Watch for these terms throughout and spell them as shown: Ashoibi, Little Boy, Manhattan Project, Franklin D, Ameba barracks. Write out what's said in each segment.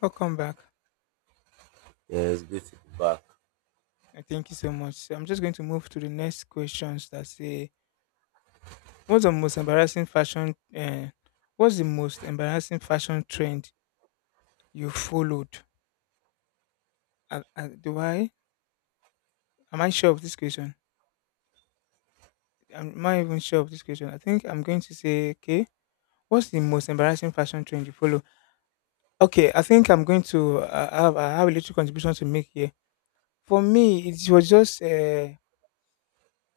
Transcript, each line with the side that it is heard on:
left: Welcome back.
right: Yes, it's good to be back.
left: I thank you so much. So I'm just going to move to the next questions that say, "What's the most embarrassing fashion? Uh, what's the most embarrassing fashion trend you followed? Do I? Am I sure of this question? Am I even sure of this question? I think I'm going to say, okay. What's the most embarrassing fashion trend you follow? Okay, I think I'm going to have a little contribution to make here. For me, it was just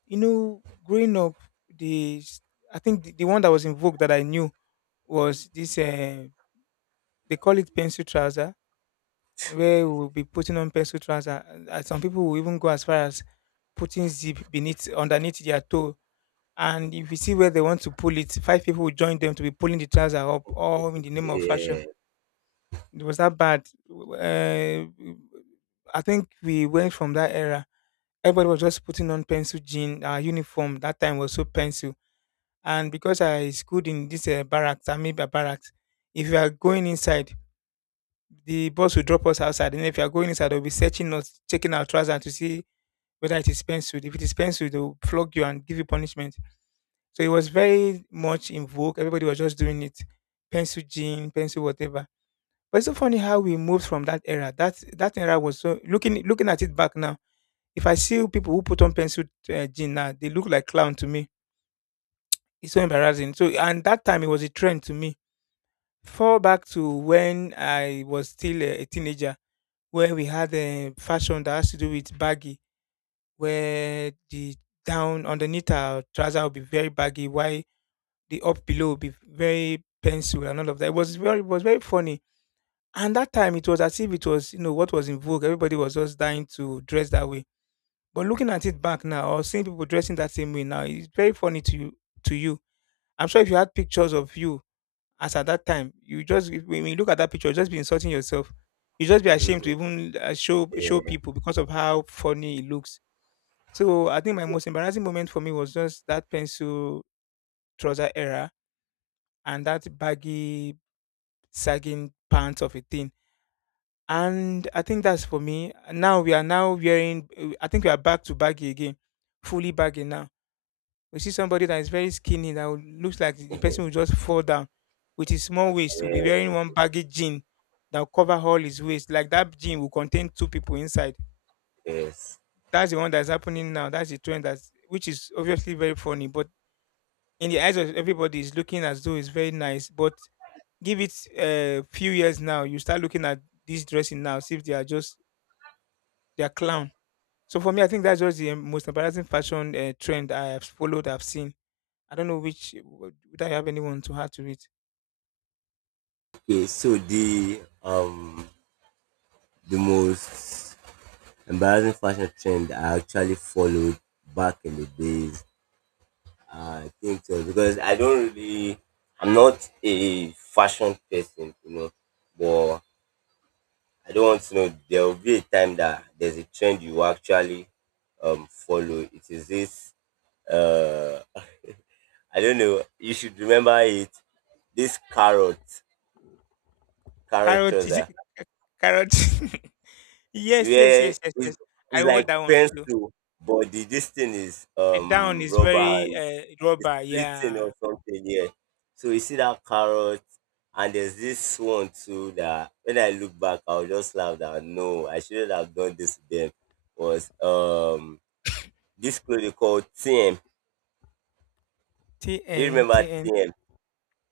left: Growing up, the s- I think the one that was in vogue that I knew was this. They call it pencil trouser, where we'll be putting on pencil trouser, and some people will even go as far as putting zip beneath underneath their toe. And if you see where they want to pull it, five people will join them to be pulling the trouser up, all in the name of fashion.
right: Yeah,
left: It was that bad. I think we went from that era. Everybody was just putting on pencil jean. Our uniform that time was so pencil, and because I schooled in this barracks, Ameba barracks, if you are going inside, the boss will drop us outside. And if you are going inside, they'll be searching us, checking our trousers to see whether it is penciled. If it is penciled, they'll flog you and give you punishment. So it was very much in vogue. Everybody was just doing it. Pencil jean, pencil whatever. But it's so funny how we moved from that era. That era was so, looking at it back now. If I see people who put on pencil jean now, they look like clown to me. It's so embarrassing. So and that time it was a trend to me. Fall back to when I was still a teenager, where we had a fashion that has to do with baggy, where the down underneath our trouser would be very baggy, while the up below would be very pencil and all of that. It was very funny. And that time, it was as if it was, what was in vogue. Everybody was just dying to dress that way. But looking at it back now, or seeing people dressing that same way now, it's very funny to you. To you, I'm sure if you had pictures of you as at that time, you just, when you look at that picture, you'll just be insulting yourself. You just be ashamed to even show
right: yeah,
left: people because of how funny it looks. So I think my most embarrassing moment for me was just that pencil trouser era and that baggy sagging pants of a thing. And I think that's for me. Now we are now wearing. I think we are back to baggy again, fully baggy now. We see somebody that is very skinny that would, looks like the person will just fall down with his small waist will be
right: yeah,
left: wearing one baggy jean that will cover all his waist, like that jean will contain two people inside.
right: yes.
left: That's the one that's happening now. That's the trend, that's which is obviously very funny, but in the eyes of everybody is looking as though it's very nice. But give it a few years now, you start looking at this dressing now, see if they are just, they are clown. So for me, I think that's just the most embarrassing fashion trend I have followed, I've seen. I don't know which would, I have anyone to add to it.
right: Okay, so the the most embarrassing fashion trend I actually followed back in the days, I think so because I don't really, I'm not a fashion person, you know, but I don't want to know. There will be a time that there's a trend you actually follow. It is this uh I don't know. You should remember it. This carrot
left: Carrot, is it
right: trouser,
left: eh, carrot? Yes, yes,
right: where
left: yes, yes, yes. I
right: it's
left: wore
right: like
left: that one too.
right: pencil, but the this thing is
left: The down is
right: rubber
left: very
right: and it's
left: rubber.
right: splitting or
left: Yeah.
right: something. Yeah. So you see that carrot, and there's this one too that when I look back, I'll just laugh that no, I shouldn't have done this to them. Was this clothing called TM.
left: T
right: Do you
left: N
right: remember
left: T N.
right: TM?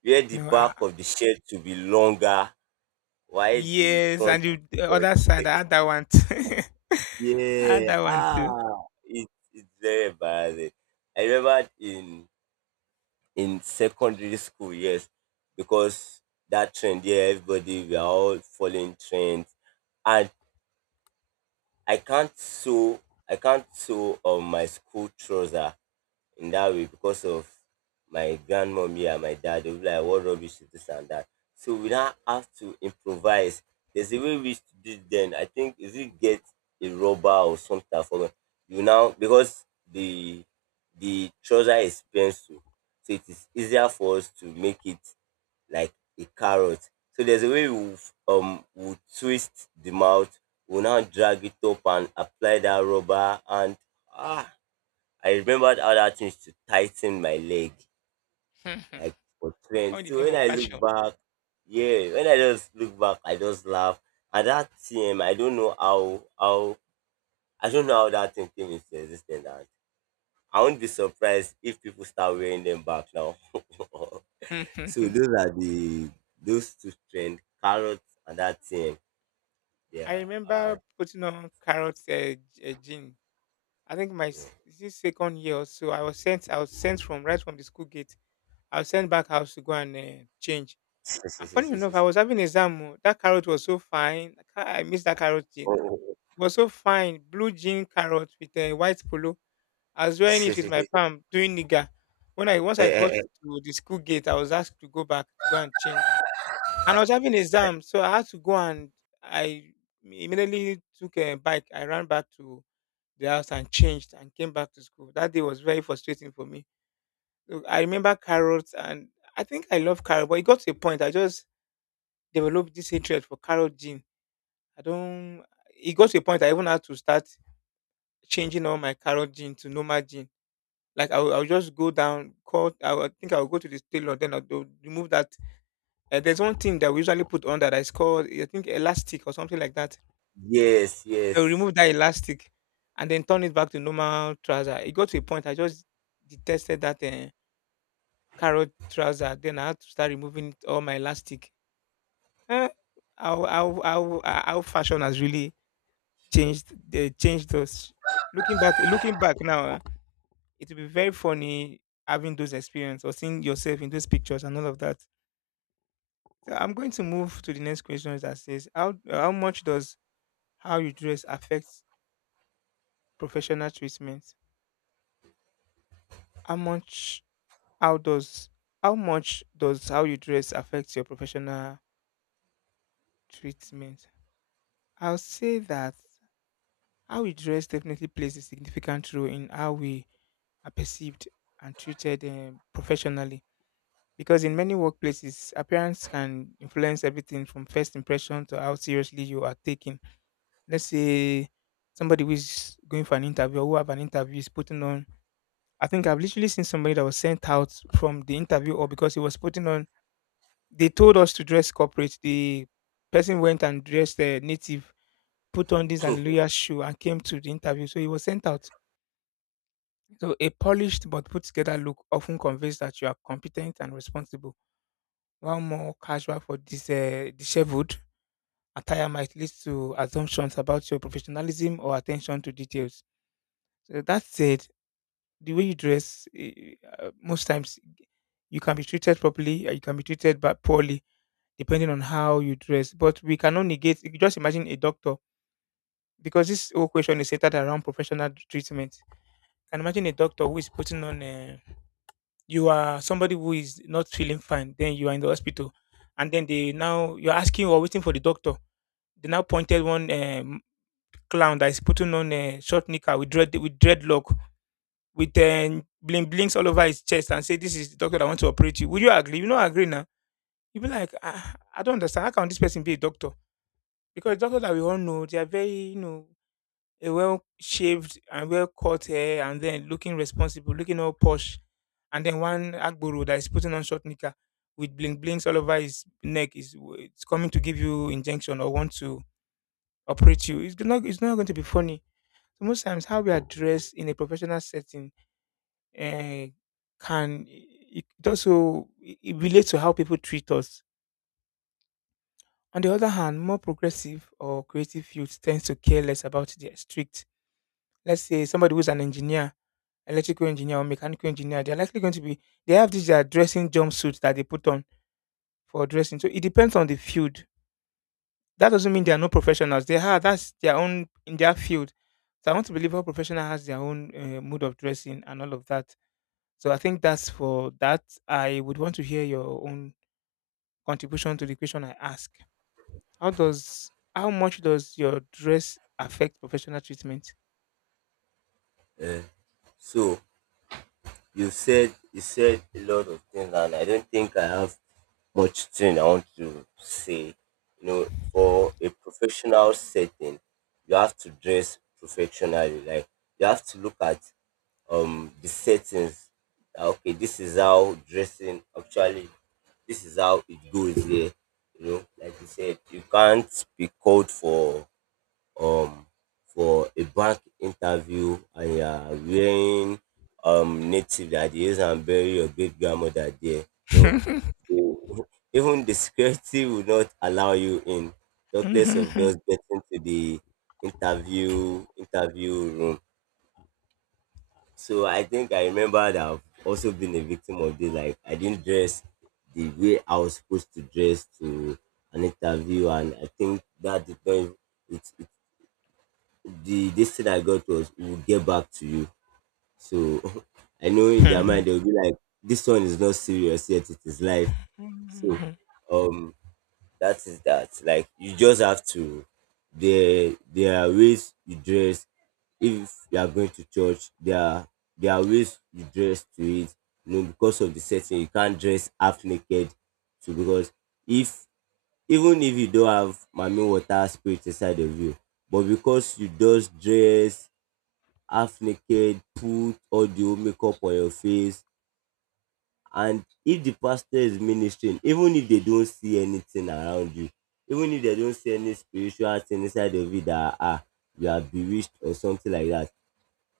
right: Where the
left: No.
right: back of the shirt to be longer. Why the
left: Yes, and
right: front is
left: the
right: short?
left: other side I had that one. Too. I had
right: Yeah.
left: that one
right: Ah.
left: too.
right: It, it's very embarrassing. I remember in secondary school, yes, because that trend, yeah, everybody we are all following trends, and I can't sew, I can't sew on my school trouser in that way because of my grandmommy and my dad. They'll be like, what rubbish is this and that. So we now have to improvise. There's a way we used to do it then. I think if you get a rubber or something for you now because the the trouser is pencil, so it is easier for us to make it like a carrot. So there's a way we we twist the mouth, we now drag it up and apply that rubber and ah, I remembered other things to tighten my leg, like for
left: All
right: trend.
left: in the
right: So
left: name
right: when
left: of
right: I look
left: fashion.
right: back, yeah, when I just look back, I just laugh. And that thing. I don't know how I don't know how that thing came into existence. And I won't be surprised if people start wearing them back now. So those are the those two trend, carrots and that thing.
left: I
right: Yeah. Ah,
left: remember putting on carrot jean. I think
right: yeah.
left: is it second year or so, I was sent from right from the school gate. I was sent back house to go and change. And funny enough, I was having exam, oh, that carrot was so fine. Kai, I miss that carrot thing. It was so fine. Blue jean carrot with a white polo. I was wearing it with my palm doing nigga. When I once I got to the school gate, I was asked to go back to go and change. And I was having exam, so I had to go and I immediately took a bike. I ran back to the house and changed and came back to school. That day was very frustrating for me. Look, I remember carrots, and I think I love carrot, but it got to a point I just developed this hatred for carrot jeans. I don't It got to a point I even had to start changing all my carrot gin to normal gin. Like I'll just go down, call. I think I'll go to the tailor, then I'll remove that. There's one thing that we usually put on that is called, I think, elastic or something like that.
right: yes,
left: They'll
right: yes.
left: remove that elastic and then turn it back to normal trouser. It got to a point I just detested that carrot trouser. Then I had to start removing all my elastic. Eh, our fashion has really changed. They changed us. Looking back now, it will be very funny having those experience or seeing yourself in those pictures and all of that. So I'm going to move to the next question that says, how much does how you dress affect professional treatment? How much how does how much does how you dress affect your professional treatment? I'll say that how we dress definitely plays a significant role in how we are perceived and treated professionally. Because in many workplaces, appearance can influence everything from first impression to how seriously you are taken. Let's say somebody who is going for an interview, or who have an interview, is putting on. I think I've literally seen somebody that was sent out from the interview or because he was putting on. They told us to dress corporate. The person went and dressed native, put on this hallelujah shoe and came to the interview. So he was sent out. So a polished but put together look often conveys that you are competent and responsible. While more casual for this disheveled attire might lead to assumptions about your professionalism or attention to details. So that said, the way you dress, most times you can be treated properly, or you can be treated but poorly, depending on how you dress. But we cannot negate. You just imagine a doctor, because this whole question is centered around professional treatment. Can imagine a doctor who is putting on. You are somebody who is not feeling fine. Then you are in the hospital, and then they now you're asking or waiting for the doctor. They now pointed one clown that is putting on a short knicker with dreadlock, with bling blings all over his chest and say, "This is the doctor that wants to operate you." Would you agree? You not agree now. You be like, ah, I don't understand. How can this person be a doctor? Because doctors that we all know, they are very, you know, a well shaved and well cut hair, and then looking responsible, looking all posh, and then one agboro that is putting on short knicker with bling blings all over his neck is, it's coming to give you injection or want to operate you. It's not going to be funny. So most times how we are dressed in a professional setting uh, can it also it relates to how people treat us. On the other hand, more progressive or creative youth tends to care less about their strict. Let's say somebody who's an engineer, electrical engineer or mechanical engineer, they're likely going to be, they have this their dressing jumpsuit that they put on for dressing. So it depends on the field. That doesn't mean they are no professionals. They are. That's their own in their field. So I want to believe all professional has their own mode of dressing and all of that. So I think that's for that. I would want to hear your own contribution to the question I ask. How does, how much does your dress affect professional treatment?
right: Uh, so you said a lot of things, and I don't think I have much thing I want to say. You know, for a professional setting, you have to dress professionally. Like you have to look at the settings. That, okay, this is how dressing actually. This is how it goes here. You know, like you said, you can't be called um for a bank interview and you are wearing native that dey use am bury your great grandmother there. No, they- even the security will not allow you in, talkless of just getting to the interview room. So I think I remember that I've also been a victim of this. Like I didn't dress the way I was supposed to dress to an interview, and I think that did not it, the this thing I got was we'll get back to you. So I know in their mind they'll be like, this one is not serious yet, it is life. So um that is that. Like you just have to there are ways you dress. If you are going to church, there are ways you dress to it. You know, because of the setting, you can't dress half naked. So because if even if you don't have mommy water spirit inside of you, but because you just dress half naked, put audio makeup on your face. And if the pastor is ministering, even if they don't see anything around you, even if they don't see any spiritual thing inside of you that ah, you are bewitched or something like that,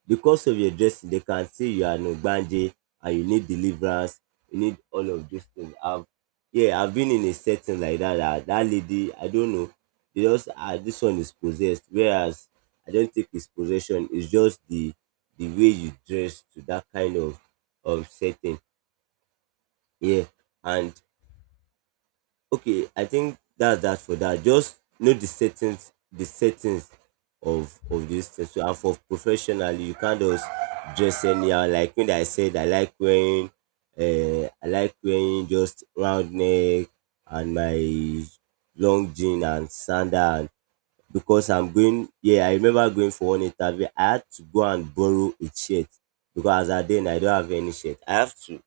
right: because of your dressing, they can say you are an Ogbanje and you need deliverance, you need all of those things. I've yeah, I've been in a setting like that. That lady, I don't know, they just ah this one is possessed. Whereas I don't think it's possession, it's just the way you dress to that kind of setting. Yeah. And okay, I think that's that for that. Just know the settings of this thing. So and for professionally you can't just dress anyhow. Like when I said I like wearing I like wearing just round neck and my long jean and sandal and because I'm going, yeah, I remember going for one interview, I had to go and borrow a shirt because as at then I don't have any shirt.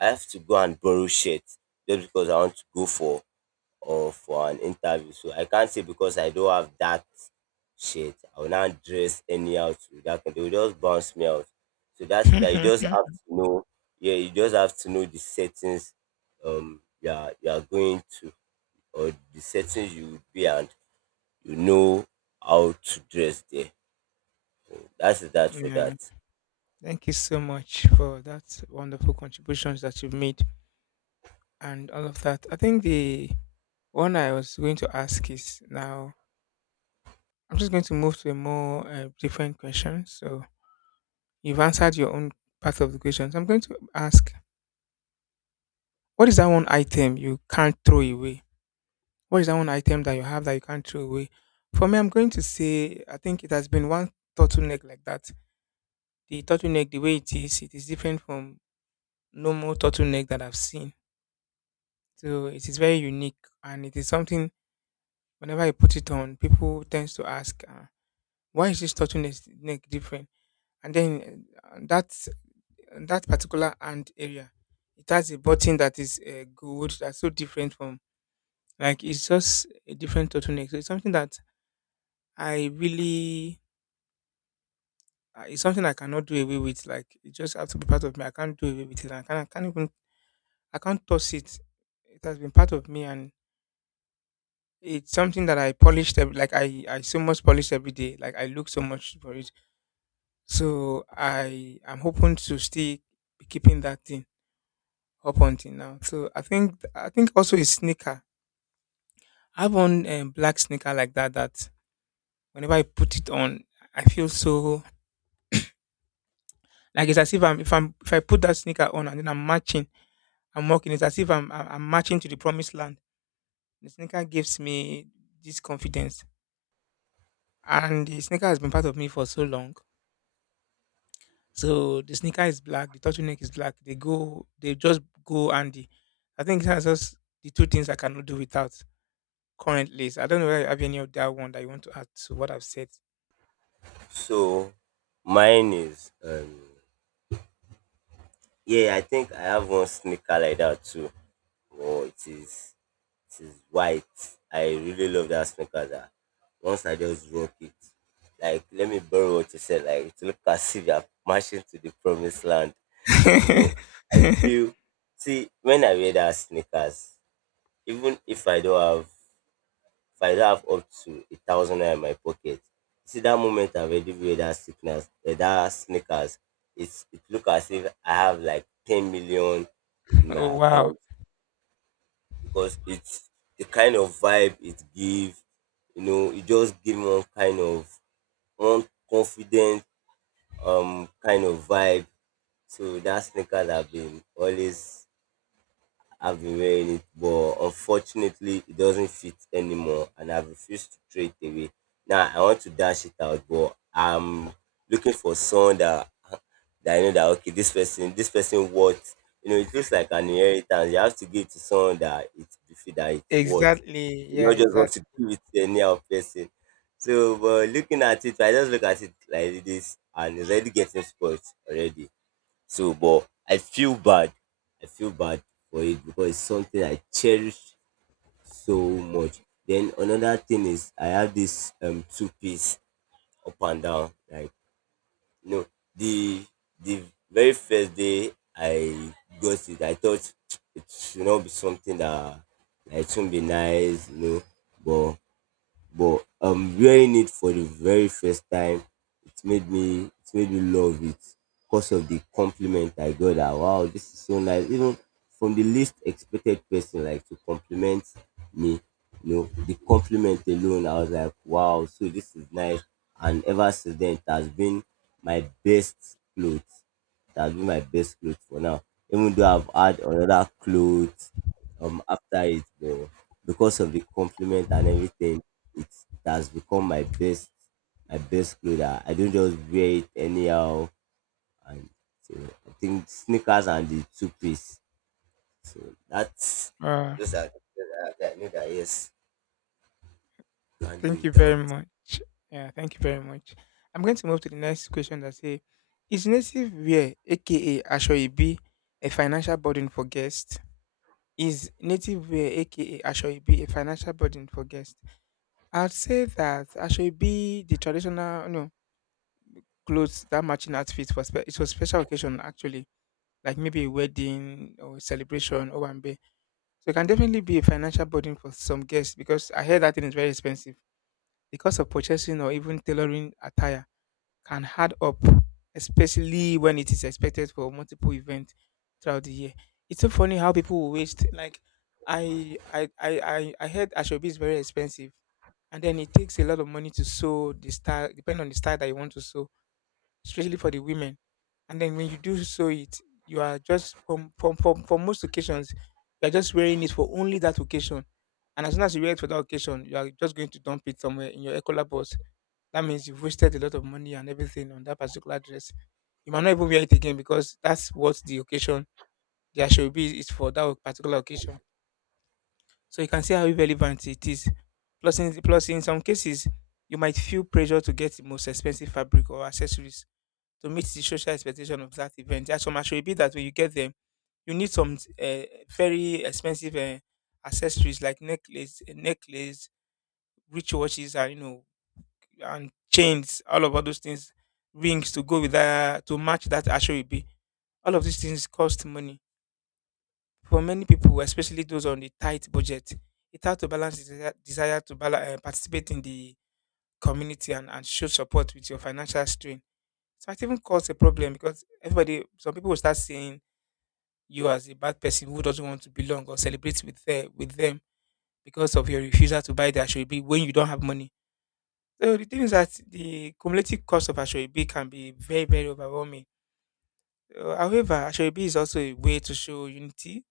right: I have to go and borrow shirt just because I want to go for or for an interview. So I can't say because I don't have that shit, I will not dress anyhow to that. They will just bounce me out. So that's it. That you just have to know. Yeah, you just have to know the settings you are going to or the settings you would be and you know how to dress there. That's that for
left: Yeah.
right: that.
left: Thank you so much for that wonderful contributions that you've made and all of that. I think the one I was going to ask is now, I'm just going to move to a more different question. So you've answered your own part of the question. So I'm going to ask, what is that one item you can't throw away? What is that one item that you have that you can't throw away? For me, I'm going to say I think it has been one turtleneck like that. The turtleneck, the way it is different from normal turtleneck that I've seen. So it is very unique, and it is something. Whenever I put it on, people tends to ask, "Why is this turtleneck neck different?" And then that that particular hand area, it has a button that is gold, that's so different from, like, it's just a different turtleneck, so it's something that I really it's something I cannot do away with. Like, it just has to be part of me. I can't do away with it. I can't even, I can't toss it. It has been part of me, and it's something that I polished every, like I so much polish every day. Like, I look so much for it. So I am hoping to still be keeping that thing up until now. So I think also a sneaker. I have one black sneaker like that that whenever I put it on, I feel so, like, it's as if I'm if I'm if I put that sneaker on and then I'm marching, I'm walking. It's as if I'm marching to the promised land. The sneaker gives me this confidence, and the sneaker has been part of me for so long. So the sneaker is black, the turtleneck is black. They go, they just go, and I think that's just the two things I cannot do without. Current list. I don't know whether you have any of that one that you want to add to what I've said.
right: So mine is yeah, I think I have one sneaker like that too. Oh, it is white. I really love that sneakers. Ah. Once I just rock it, like let me borrow what you said. Like it look as if you're marching to the promised land. You know, I feel. See, when I wear that sneakers, even if I don't have, if I don't have up to 1,000 naira in my pocket, see that moment I've already wear that sneakers, eh, that sneakers, it look as if I have like 10 million in my
left: Oh, wow.
right: account because it's the kind of vibe it gives. You know, it just give one kind of one confident kind of vibe. So that sneakers have been always I've been wearing it, but unfortunately, it doesn't fit anymore, and I've refused to throw it away. Now I want to dash it out, but I'm looking for someone that I know that okay, this person worth. You know, it looks like an inheritance. You have to give it to someone that it befit that it's worth.
left: Exactly.
right: You
left: Yeah,
right: not just want
left: exactly.
right: to give it to any other person. So, but looking at it, I just look at it like this, and it's already getting spoiled already. So, but I feel bad. I feel bad for it because it's something I cherish so much. Then another thing is I have this two-piece up and down. Like you know, the the very first day I got it, I thought it should not be something that like, it won't be nice, you know. But but wearing it for the very first time, it made me love it because of the compliment I got that wow, this is so nice, even from the least expected person like to compliment me. You know, the compliment alone I was like wow, so this is nice. And ever since then it has been my best clothes. It has been my best clothes for now, even though I've had another clothes after it. But because of the compliment and everything, it has become my best clothes. I don't just wear it anyhow. And so I think sneakers and the two piece. So that's
left: Uh,
right: those are the things that I know that yes can do
left: Thank you very
right: without.
left: much. Yeah, thank you very much. I'm going to move to the next question that say is native wear aka Ashoibi a financial burden for guests? Is native wear aka Ashoibi a financial burden for guests? I'd say that Ashoibi, the traditional, you know, clothes, that matching outfit for spe- it was special occasion actually, like maybe a wedding or celebration or one. So it can definitely be a financial burden for some guests because I heard that thing is very expensive. The cost of purchasing or even tailoring attire can add up, especially when it is expected for multiple events throughout the year. It's so funny how people will waste, like, I heard Ashobi is very expensive, and then it takes a lot of money to sew the style depending on the style that you want to sew, especially for the women. And then when you do sew it, you are just from for most occasions, you are just wearing it for only that occasion. And as soon as you wear it for that occasion, you are just going to dump it somewhere in your Ecola box. That means you've wasted a lot of money and everything on that particular dress. You might not even wear it again because that's what the occasion there should be is for that particular occasion. So you can see how relevant it is. Plus in some cases, you might feel pressure to get the most expensive fabric or accessories to meet the social expectation of that event. There are some attribute that when you get them, you need some very expensive accessories like necklace, necklace, rich watches, and you know, and chains, all of all those things, rings to go with that to match that attribute. All of these things cost money for many people, especially those on the tight budget. It's hard to balance the desire to bala participate in the community and show support with your financial strain. So it even cause a problem because everybody, some people will start saying you as a bad person who doesn't want to belong or celebrate with the, with them because of your refusal to buy the Ashwebi when you don't have money. So the thing is that the cumulative cost of Ashwebi can be very, very overwhelming. However, Ashwebi is also a way to show unity,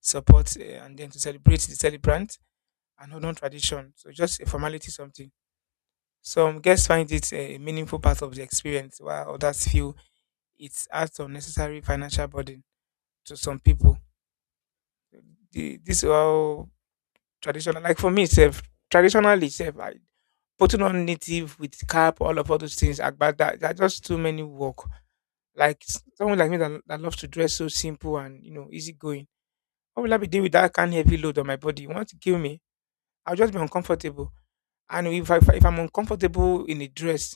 left: support, and then to celebrate the celebrant and hold on tradition. So just a formality something. Some guests find it, eh, a meaningful part of the experience, while others feel it adds unnecessary financial burden to some people. The, this all Traditional, like for me sef, traditionally sef, I putting on native with cap, all of all those things, agbada, there are just too many work. Like someone like me that, that loves to dress so simple and, you know, easy going. How will I be dealing with that kind of heavy load on my body? You want to kill me? I'll just be uncomfortable. And if I'm uncomfortable in a dress,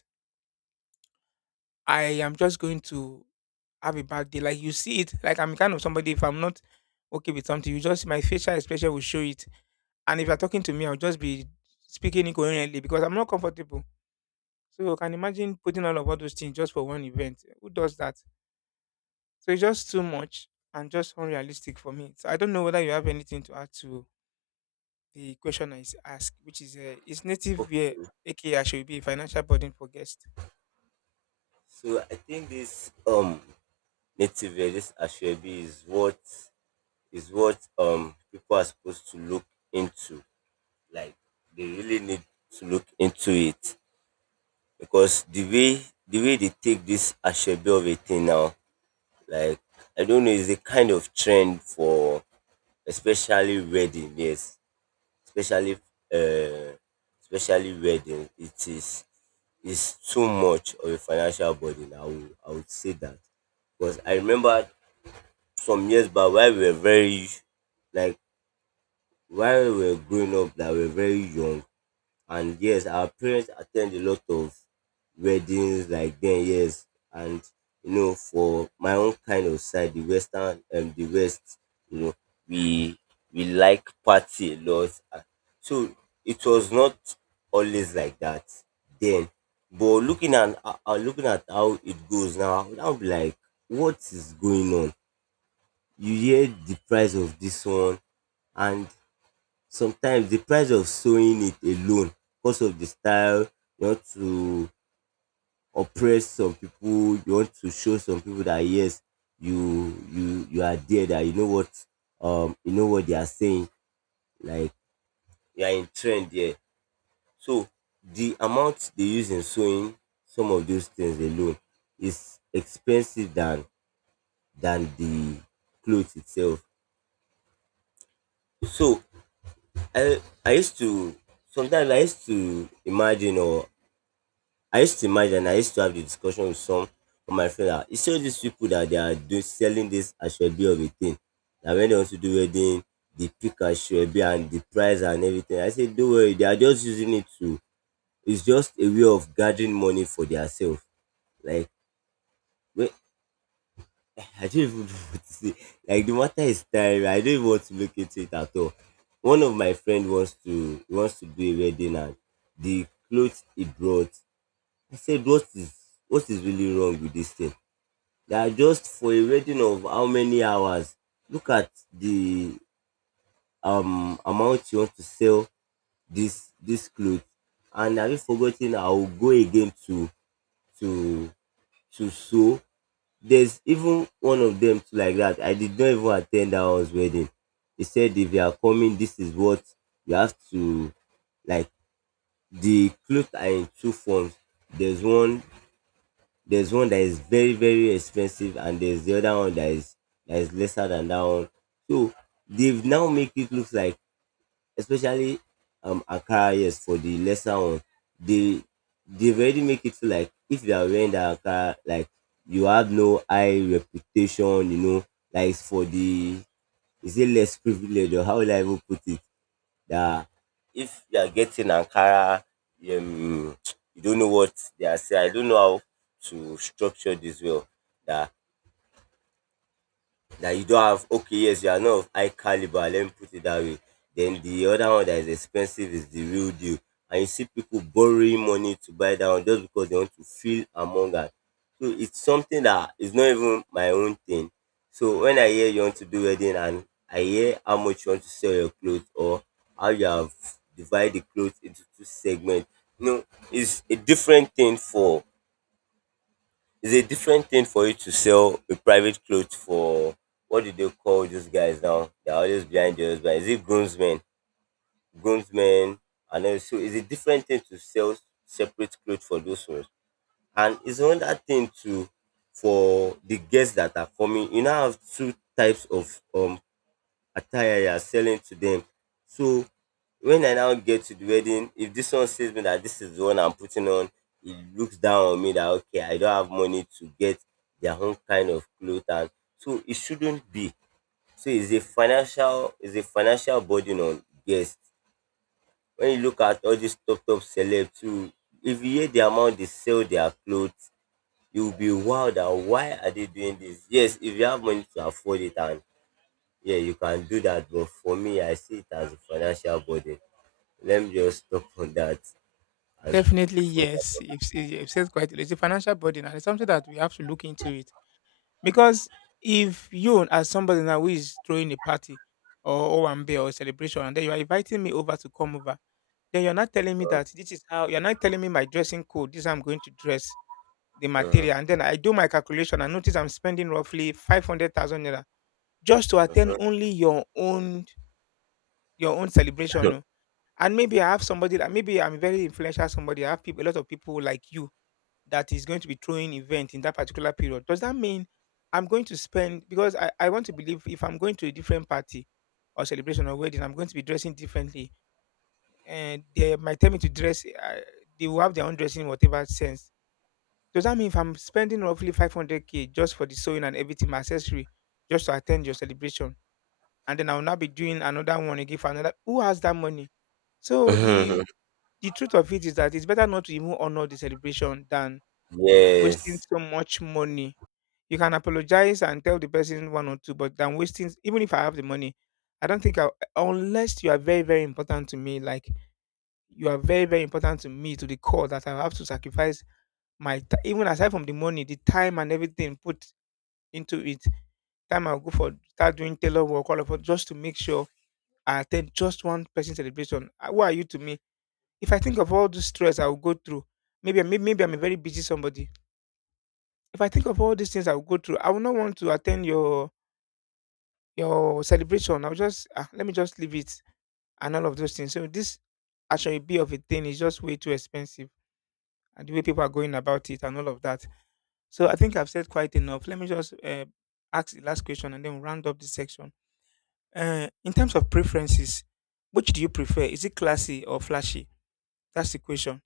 left: I am just going to have a bad day. Like, you see it, like, I'm kind of somebody. If I'm not okay with something, you just my facial expression will show it. And if you're talking to me, I'll just be speaking incoherently because I'm not comfortable. So you can imagine putting all of all those things just for one event. Who does that? So it's just too much and just unrealistic for me. So I don't know whether you have anything to add to the question I asked, which is native
right: Okay.
left: wear aka I should be a financial burden for guests?
right: So I think this native wear, this ashwebi is what people are supposed to look into. Like they really need to look into it because the way they take this ashwebi of a thing now. Like I don't know, it's a kind of trend for especially wedding. Yes, especially uh, especially wedding. It is too much of a financial burden. I would say that. Because I remember some years back while we were very, like while we were growing up, that we were very young. And yes, our parents attend a lot of weddings like then, yes. And you know, for my own kind of side, the western and the west, you know, we we like party a lot. So it was not always like that then. But looking at how it goes now, I'll be like, what is going on? You hear the price of this one. And sometimes the price of sewing it alone, because of the style you want to oppress some people, you want to show some people that yes, you are there, that you know what, you know what they are saying, like you are in trend there. So the amount they use in sewing some of those things alone is expensive than the clothes itself. So I used to, sometimes I used to imagine or I used to imagine, I used to have the discussion with some of my friends that it's all these people that they are doing selling this ashwabi of a thing. That when they want to do wedding, they pick ashwabi and the price and everything. I said, don't worry, they are just using it to. It's just a way of gathering money for themselves. Like, wait, I don't even know what to say. Like the matter is tiring. I don't even want to look into it at all. One of my friend wants to do a wedding and the clothes he brought. I said, what is really wrong with this thing? That just for a reading of how many hours, look at the amount you want to sell this cloth. And have you forgotten I will go again to to sew. There's even one of them too like that. I did not even attend that one's wedding. He said if you are coming, this is what you have to, like, the cloth are in two forms. There's one there's one that is very very expensive, and there's the other one that is lesser than that one. So they've now make it look like, especially akara, yes, for the lesser one, they they've already make it feel like if you are wearing that akara, like you have no high reputation, you know, like it's for the, is it less privileged, or how will I even put it? That if you are getting Ankara, um, you don't know what they are saying. I don't know how to structure this well. That that you don't have, okay, yes, you are not of high caliber, let me put it that way. Then the other one that is expensive is the real deal, and you see people borrowing money to buy that one just because they want to feel among us. So it's something that is not even my own thing. So when I hear you want to do wedding and I hear how much you want to sell your clothes, or how you have divided the clothes into two segments, you know, it's a different thing for it's a different thing for you to sell a private cloth for, what do they call these guys now? They're always behind the husband. Is it groomsmen? Groomsmen. And also it's a different thing to sell separate clothes for those ones. And it's another thing to for the guests that are coming. You now have two types of attire you are selling to them. So when I now get to the wedding, if this one says me that this is the one I'm putting on, it looks down on me that okay, I don't have money to get their own kind of clothes, and so it shouldn't be. So it's a financial burden on guests. When you look at all these top top celebs too, if you hear the amount they sell their clothes, you'll be wow, that why are they doing this? Yes, if you have money to afford it and yeah, you can do that, but for me, I see it as a financial burden. Let me just stop on that as
left: Definitely
right: for that.
left: yes. If says quite a lot. It's a financial burden and it's something that we have to look into it. Because if you as somebody now who is throwing a party or Owambe or celebration, and then you are inviting me over to come over, then you're not telling me that this is how, you're not telling me my dressing code, this is how I'm going to dress the
right: Uh-huh.
left: material. And then I do my calculation and notice I'm spending roughly 500,000 naira just to attend only your own celebration. Oh. And maybe I have somebody that maybe I'm very influential somebody, I have people, a lot of people like you that is going to be throwing event in that particular period. Does that mean I'm going to spend, because I want to believe if I'm going to a different party or celebration or wedding, I'm going to be dressing differently, and they might tell me to dress, they will have their own dressing in whatever sense. Does that mean if I'm spending roughly 500K just for the sewing and everything my accessory just to attend your celebration, and then I'll now be doing another one again for another who has that money? So the truth of it is that it's better not to even honor the celebration than wasting
right: Yes,
left: so much money. You can apologize and tell the person one or two, but than wasting, even if I have the money, I don't think I, unless you are very, very important to me, like you are very, very important to me to the core that I have to sacrifice my even aside from the money, the time and everything put into it. Time I'll go for start doing tailor work, all of it, just to make sure I attend just one person celebration. Ah, who are you to me? If I think of all the stress I will go through, maybe, maybe I'm a very busy somebody. If I think of all these things I will go through, I will not want to attend your celebration. I'll just, ah, let me just leave it and all of those things. So this actually be of a thing is just way too expensive, and the way people are going about it and all of that. So I think I've said quite enough. Let me just ask the last question and then we'll round up this section. In terms of preferences, which do you prefer? Is it classy or flashy? That's the question.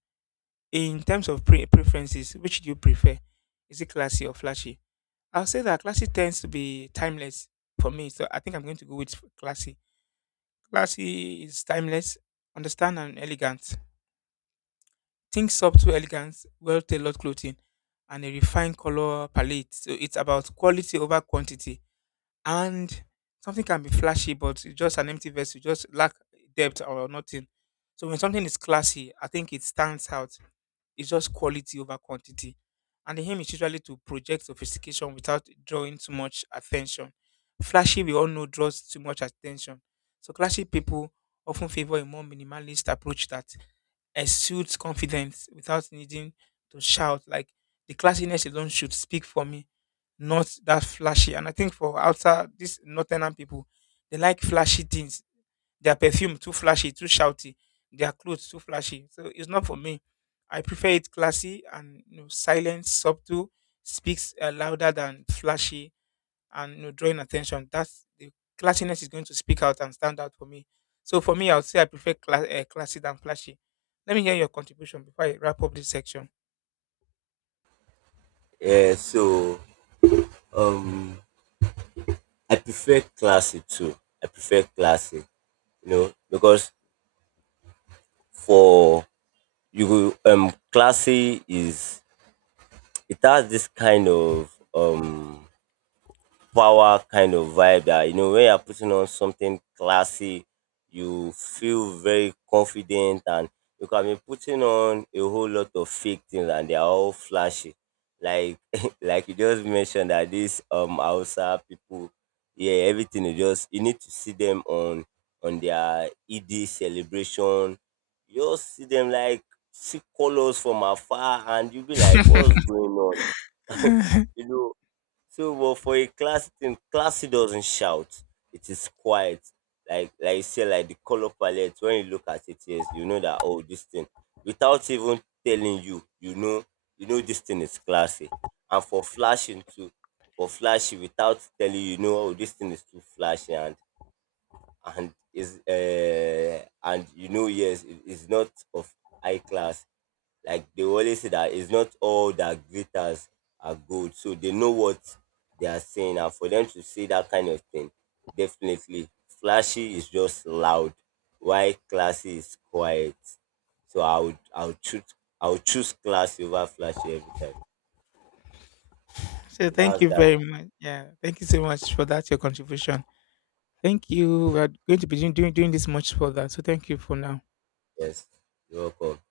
left: In terms of preferences, which do you prefer? Is it classy or flashy? I'll say that classy tends to be timeless for me, so I think I'm going to go with classy. Classy is timeless, understand and elegant. Think subtle elegance, well tailored clothing, and a refined color palette. So it's about quality over quantity. And something can be flashy, but it's just an empty vessel, just lack depth or nothing. So when something is classy, I think it stands out. It's just quality over quantity. And the aim is usually to project sophistication without drawing too much attention. Flashy, we all know, draws too much attention. So classy people often favor a more minimalist approach that exudes confidence without needing to shout. Like, the classiness alone should speak for me, not that flashy. And I think for outside these northern people, they like flashy things, their perfume too flashy, too shouty. Their clothes too flashy. So it's not for me. I prefer it classy and, you know, silent, subtle, speaks louder than flashy and, you know, drawing attention. That's the classiness is going to speak out and stand out for me. So for me, I would say I prefer classy than flashy. Let me hear your contribution before I wrap up this section.
right: yeah, so um, I prefer classic too. I prefer classic, you know, because for you, classy is, it has this kind of power kind of vibe that, you know, when you're putting on something classy, you feel very confident. And you can be putting on a whole lot of fake things and they're all flashy. Like like you just mentioned that these Hausa people, yeah, everything is just, you need to see them on their ED celebration. You just see them like see colors from afar and you be like, what's going on? You know, so, well, for a class thing, classy doesn't shout. It is quiet. Like you say, like the color palette. When you look at it, yes, you know that oh, this thing. Without even telling you, you know this thing is classy. And for flashing too, for flashy, without telling you, you know, oh, this thing is too flashy, and is and you know yes it is not of high class. Like they always say that it's not all that glitters are gold, so they know what they are saying, and for them to say that kind of thing, definitely flashy is just loud while classy is quiet. So I would choose classy over flashy every time.
left: So
right: So
left: thank
right: that's
left: you
right: that.
left: very much. Yeah, thank you so much for that your contribution. Thank you. We are going to be doing this much further. So thank you for now.
right: Yes, you're welcome.